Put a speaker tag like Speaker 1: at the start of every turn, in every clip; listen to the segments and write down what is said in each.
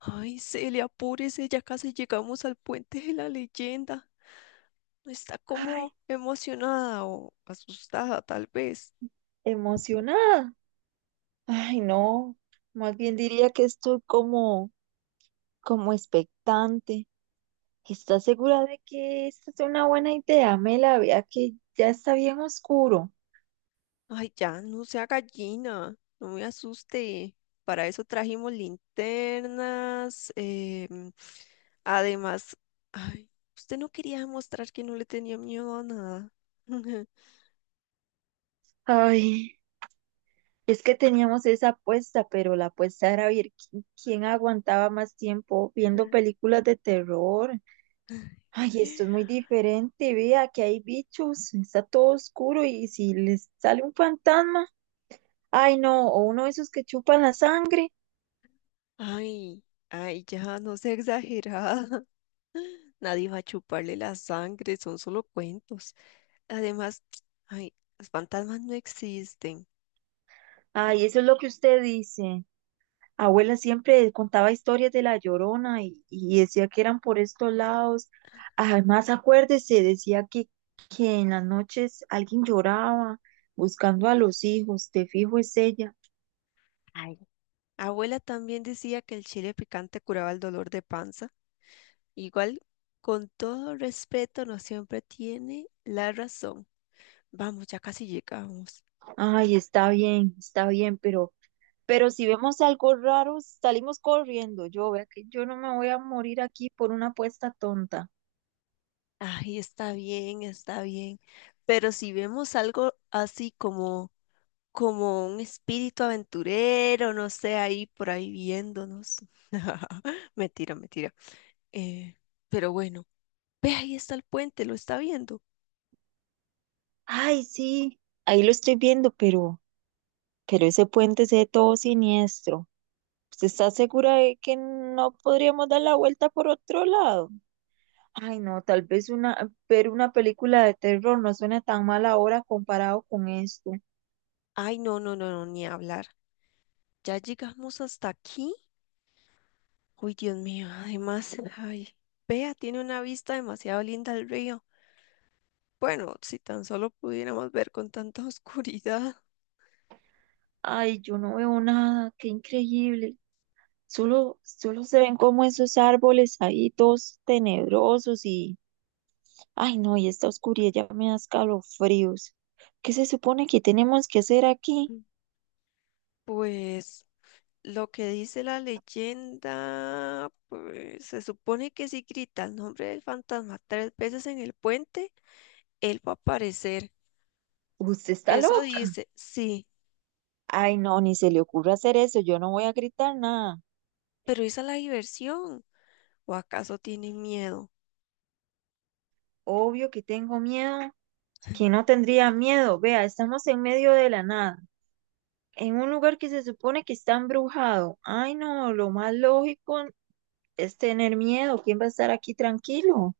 Speaker 1: Ay, Celia, apúrese, ya casi llegamos al puente de la leyenda. Está
Speaker 2: Ay,
Speaker 1: como emocionada o asustada, tal vez.
Speaker 2: emocionada. Ay, no. Más bien diría que estoy como, como expectante. ¿Estás segura de que esta es una buena idea, Mela? Vea que ya está bien oscuro.
Speaker 1: Ay, ya, no sea gallina, no me asuste. Para eso trajimos linternas. Además, ay, usted no quería demostrar que no le tenía miedo a nada.
Speaker 2: Ay, es que teníamos esa apuesta, pero la apuesta era ver quién aguantaba más tiempo viendo películas de terror. Ay, esto es muy diferente. Vea que hay bichos, está todo oscuro y si les sale un fantasma, ay, no, o uno de esos que chupan la sangre.
Speaker 1: Ay, ya, no sea exagerada. Nadie va a chuparle la sangre, son solo cuentos. Además, ay, los fantasmas no existen.
Speaker 2: Ay, eso es lo que usted dice. Abuela siempre contaba historias de La Llorona y decía que eran por estos lados. Además, acuérdese, que en las noches alguien lloraba buscando a los hijos. Te fijo, es ella.
Speaker 1: Ay, abuela también decía que el chile picante curaba el dolor de panza. Igual, con todo respeto, no siempre tiene la razón. Vamos, ya casi llegamos.
Speaker 2: Ay, está bien, pero si vemos algo raro, salimos corriendo. Yo, vea que yo no me voy a morir aquí por una apuesta tonta.
Speaker 1: Ay, está bien, está bien. Pero si vemos algo así como, como un espíritu aventurero, no sé, ahí por ahí viéndonos. Mentira, mentira. Eh, pero bueno, ve, ahí está el puente, lo está viendo.
Speaker 2: Ay, sí, ahí lo estoy viendo, pero ese puente se ve todo siniestro. ¿Usted está segura de que no podríamos dar la vuelta por otro lado? Ay, no, tal vez una, ver una película de terror no suena tan mal ahora comparado con esto.
Speaker 1: Ay, no, no, no, no, ni hablar. Ya llegamos hasta aquí. Uy, Dios mío, además, vea, tiene una vista demasiado linda al río. Bueno, si tan solo pudiéramos ver con tanta oscuridad.
Speaker 2: Ay, yo no veo nada, qué increíble. Solo se ven como esos árboles ahí todos tenebrosos y, ay, no, y esta oscuridad ya me da escalofríos. ¿Qué se supone que tenemos que hacer aquí?
Speaker 1: Pues lo que dice la leyenda, pues se supone que si grita el nombre del fantasma 3 veces en el puente, él va a aparecer.
Speaker 2: ¿Usted está
Speaker 1: Eso
Speaker 2: loca?
Speaker 1: dice, sí,
Speaker 2: Ay, no, ni se le ocurra hacer eso, yo no voy a gritar nada.
Speaker 1: pero esa es la diversión. ¿O acaso tiene miedo?
Speaker 2: Obvio que tengo miedo. Que no tendría miedo. Vea, estamos en medio de la nada, en un lugar que se supone que está embrujado. Ay, no, lo más lógico es tener miedo. ¿Quién va a estar aquí tranquilo?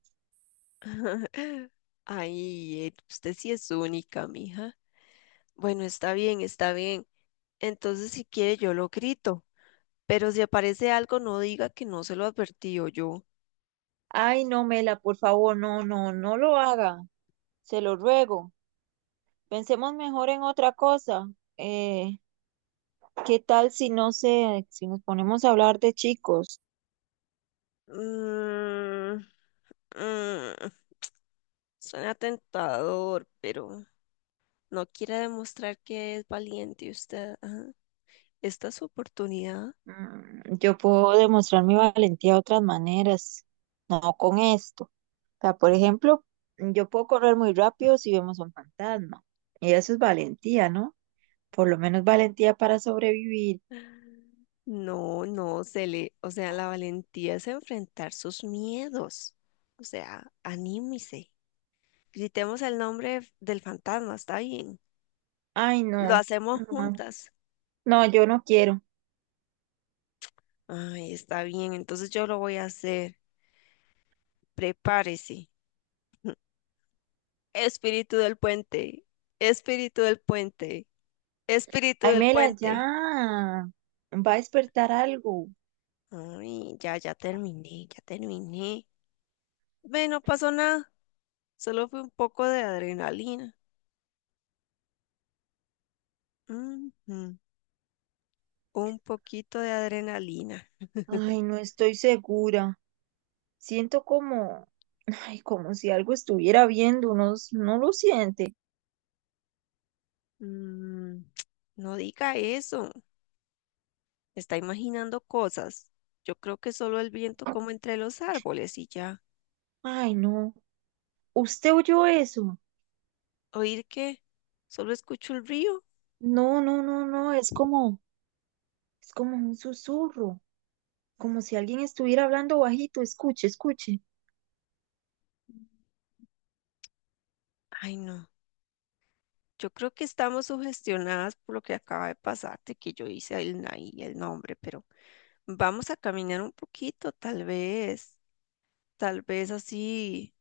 Speaker 1: Ay, Ed, usted sí es única, mija. Bueno, está bien, está bien. Entonces, si quiere, yo lo grito. Pero si aparece algo, no diga que no se lo advertí o yo.
Speaker 2: Ay, no, Mela, por favor, no, no, no lo haga. Se lo ruego. Pensemos mejor en otra cosa. Eh, ¿Qué tal si no sé, si nos ponemos a hablar de chicos?
Speaker 1: Mm, mm, suena tentador, pero no quiere demostrar que es valiente usted. Ajá. Esta es su oportunidad.
Speaker 2: Mm, yo puedo demostrar mi valentía de otras maneras, no con esto. O sea, por ejemplo, yo puedo correr muy rápido si vemos un fantasma. Y eso es valentía, ¿no? Por lo menos valentía para sobrevivir.
Speaker 1: No, no, se le, o sea, la valentía es enfrentar sus miedos. O sea, anímese. Gritemos el nombre del fantasma, está bien.
Speaker 2: Ay,
Speaker 1: Lo
Speaker 2: no,
Speaker 1: hacemos
Speaker 2: no,
Speaker 1: juntas.
Speaker 2: no, yo no quiero.
Speaker 1: Ay, está bien, entonces yo lo voy a hacer. Prepárese. Espíritu del puente, espíritu del puente, espíritu
Speaker 2: Ay,
Speaker 1: del
Speaker 2: Mela, ya.
Speaker 1: puente.
Speaker 2: Va a despertar algo.
Speaker 1: Ay, ya, ya terminé, ya terminé. Ve, no pasó nada, solo fue un poco de adrenalina. Ujú. Un poquito de adrenalina.
Speaker 2: Ay, no estoy segura. Siento como, ay, como si algo estuviera viendo, no, no lo siente.
Speaker 1: Mm, no diga eso. Está imaginando cosas. Yo creo que solo el viento como entre los árboles y ya.
Speaker 2: Ay, no. ¿Usted oyó eso?
Speaker 1: ¿Oír qué? ¿Solo escucho el río?
Speaker 2: No, no, no, no, es como un susurro, como si alguien estuviera hablando bajito, escuche, escuche.
Speaker 1: Ay, no. Yo creo que estamos sugestionadas por lo que acaba de pasarte, que yo hice el, y el nombre, pero vamos a caminar un poquito, tal vez. Tal vez así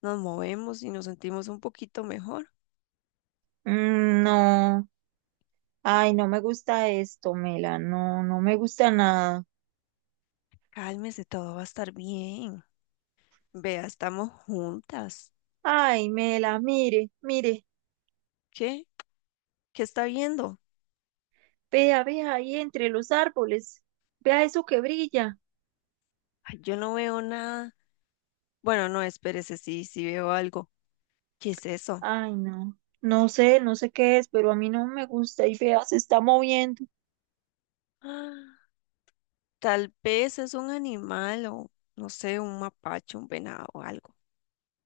Speaker 1: nos movemos y nos sentimos un poquito mejor.
Speaker 2: Mm, no, ay, no me gusta esto, Mela, no, no me gusta nada.
Speaker 1: Cálmese, todo va a estar bien. Vea, estamos juntas.
Speaker 2: Ay, Mela, mire, mire,
Speaker 1: ¿Qué? ¿Qué está viendo?
Speaker 2: vea, vea ahí entre los árboles, vea eso que brilla.
Speaker 1: Ay, yo no veo nada. Bueno, no, espérese, sí, sí veo algo. ¿Qué es eso?
Speaker 2: Ay, no, no sé, no sé qué es, pero a mí no me gusta y vea, se está moviendo.
Speaker 1: Ah, tal vez es un animal o, no sé, un mapache, un venado o algo.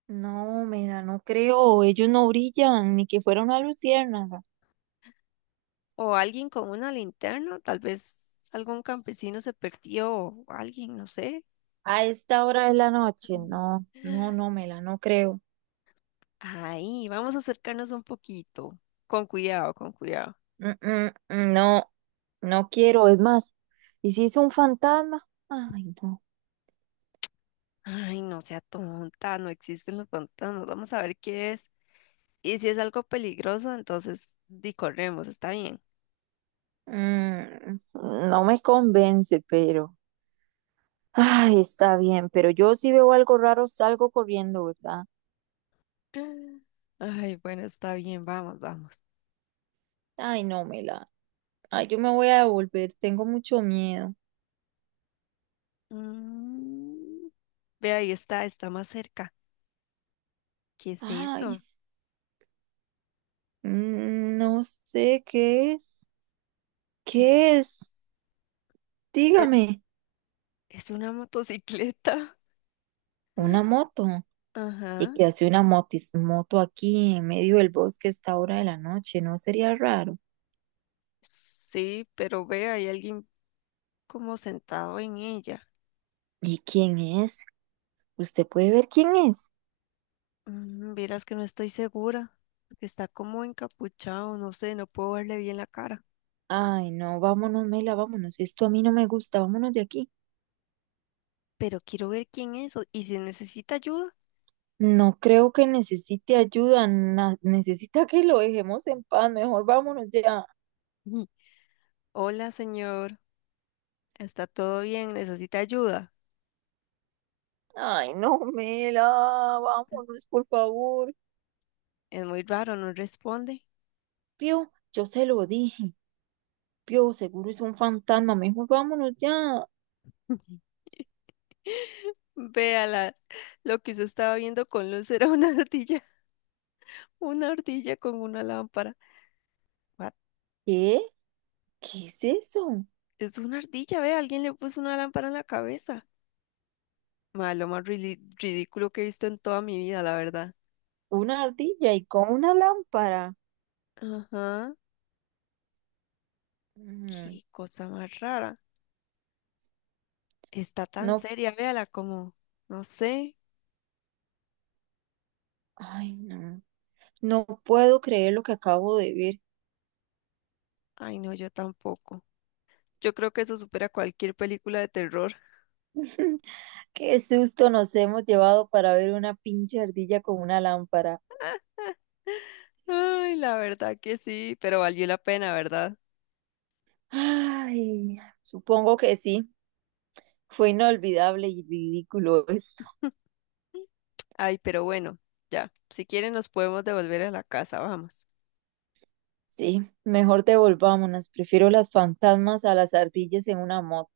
Speaker 2: No, Mela, no creo, ellos no brillan, ni que fuera una luciérnaga.
Speaker 1: O alguien con una linterna, tal vez algún campesino se perdió o alguien, no sé.
Speaker 2: A esta hora de la noche,
Speaker 1: Mm.
Speaker 2: no, no, no, Mela, no creo.
Speaker 1: Ay, vamos a acercarnos un poquito. Con cuidado, con cuidado.
Speaker 2: Mm, mm, mm, no, no quiero, es más. ¿Y si es un fantasma? Ay, no.
Speaker 1: Ay, no sea tonta, no existen los pantanos. Vamos a ver qué es. Y si es algo peligroso, entonces di corremos, está bien.
Speaker 2: Mm, no me convence, pero. Ay, está bien, pero yo si veo algo raro salgo corriendo, ¿verdad?
Speaker 1: Ay, bueno, está bien, vamos, vamos.
Speaker 2: Ay, no, Mela. Ay, yo me voy a devolver, tengo mucho miedo.
Speaker 1: Mm, ve, ahí está, está más cerca. ¿Qué es
Speaker 2: Ay,
Speaker 1: eso?
Speaker 2: s- mm, no sé qué es. ¿Qué es?
Speaker 1: Es, e-
Speaker 2: Dígame,
Speaker 1: es una motocicleta.
Speaker 2: una moto. Y
Speaker 1: Ajá.
Speaker 2: que hace una moto aquí en medio del bosque a esta hora de la noche, ¿no sería raro?
Speaker 1: Sí, pero ve, hay alguien como sentado en ella.
Speaker 2: ¿Y quién es? ¿Usted puede ver quién es?
Speaker 1: Mm, vieras que no estoy segura, porque está como encapuchado, no sé, no puedo verle bien la cara.
Speaker 2: Ay, no, vámonos, Mela, vámonos. Esto a mí no me gusta, vámonos de aquí.
Speaker 1: Pero quiero ver quién es y si necesita ayuda.
Speaker 2: No creo que necesite ayuda, necesita que lo dejemos en paz, mejor vámonos ya.
Speaker 1: Hola, señor. ¿Está todo bien? ¿Necesita ayuda?
Speaker 2: Ay, no, Mela, vámonos, por favor.
Speaker 1: Es muy raro, no responde.
Speaker 2: Pío, yo se lo dije. Pío, seguro es un fantasma, mejor vámonos ya.
Speaker 1: Véala, lo que usted estaba viendo con luz era una ardilla, una ardilla con una lámpara. What?
Speaker 2: ¿Qué? ¿Qué es eso?
Speaker 1: Es una ardilla, ve, alguien le puso una lámpara en la cabeza. Ma, lo más ridículo que he visto en toda mi vida, la verdad.
Speaker 2: Una ardilla y con una lámpara.
Speaker 1: Ajá,
Speaker 2: Mm,
Speaker 1: qué cosa más rara. Está tan
Speaker 2: no,
Speaker 1: seria, véala, como, no sé.
Speaker 2: ay, no. No puedo creer lo que acabo de ver.
Speaker 1: Ay, no, yo tampoco. Yo creo que eso supera cualquier película de terror.
Speaker 2: Qué susto nos hemos llevado para ver una pinche ardilla con una lámpara.
Speaker 1: Ay, la verdad que sí, pero valió la pena, ¿verdad?
Speaker 2: Ay, supongo que sí. Fue inolvidable y ridículo esto.
Speaker 1: Ay, pero bueno, ya, si quieren nos podemos devolver a la casa, vamos.
Speaker 2: Sí, mejor devolvámonos. Prefiero las fantasmas a las ardillas en una moto.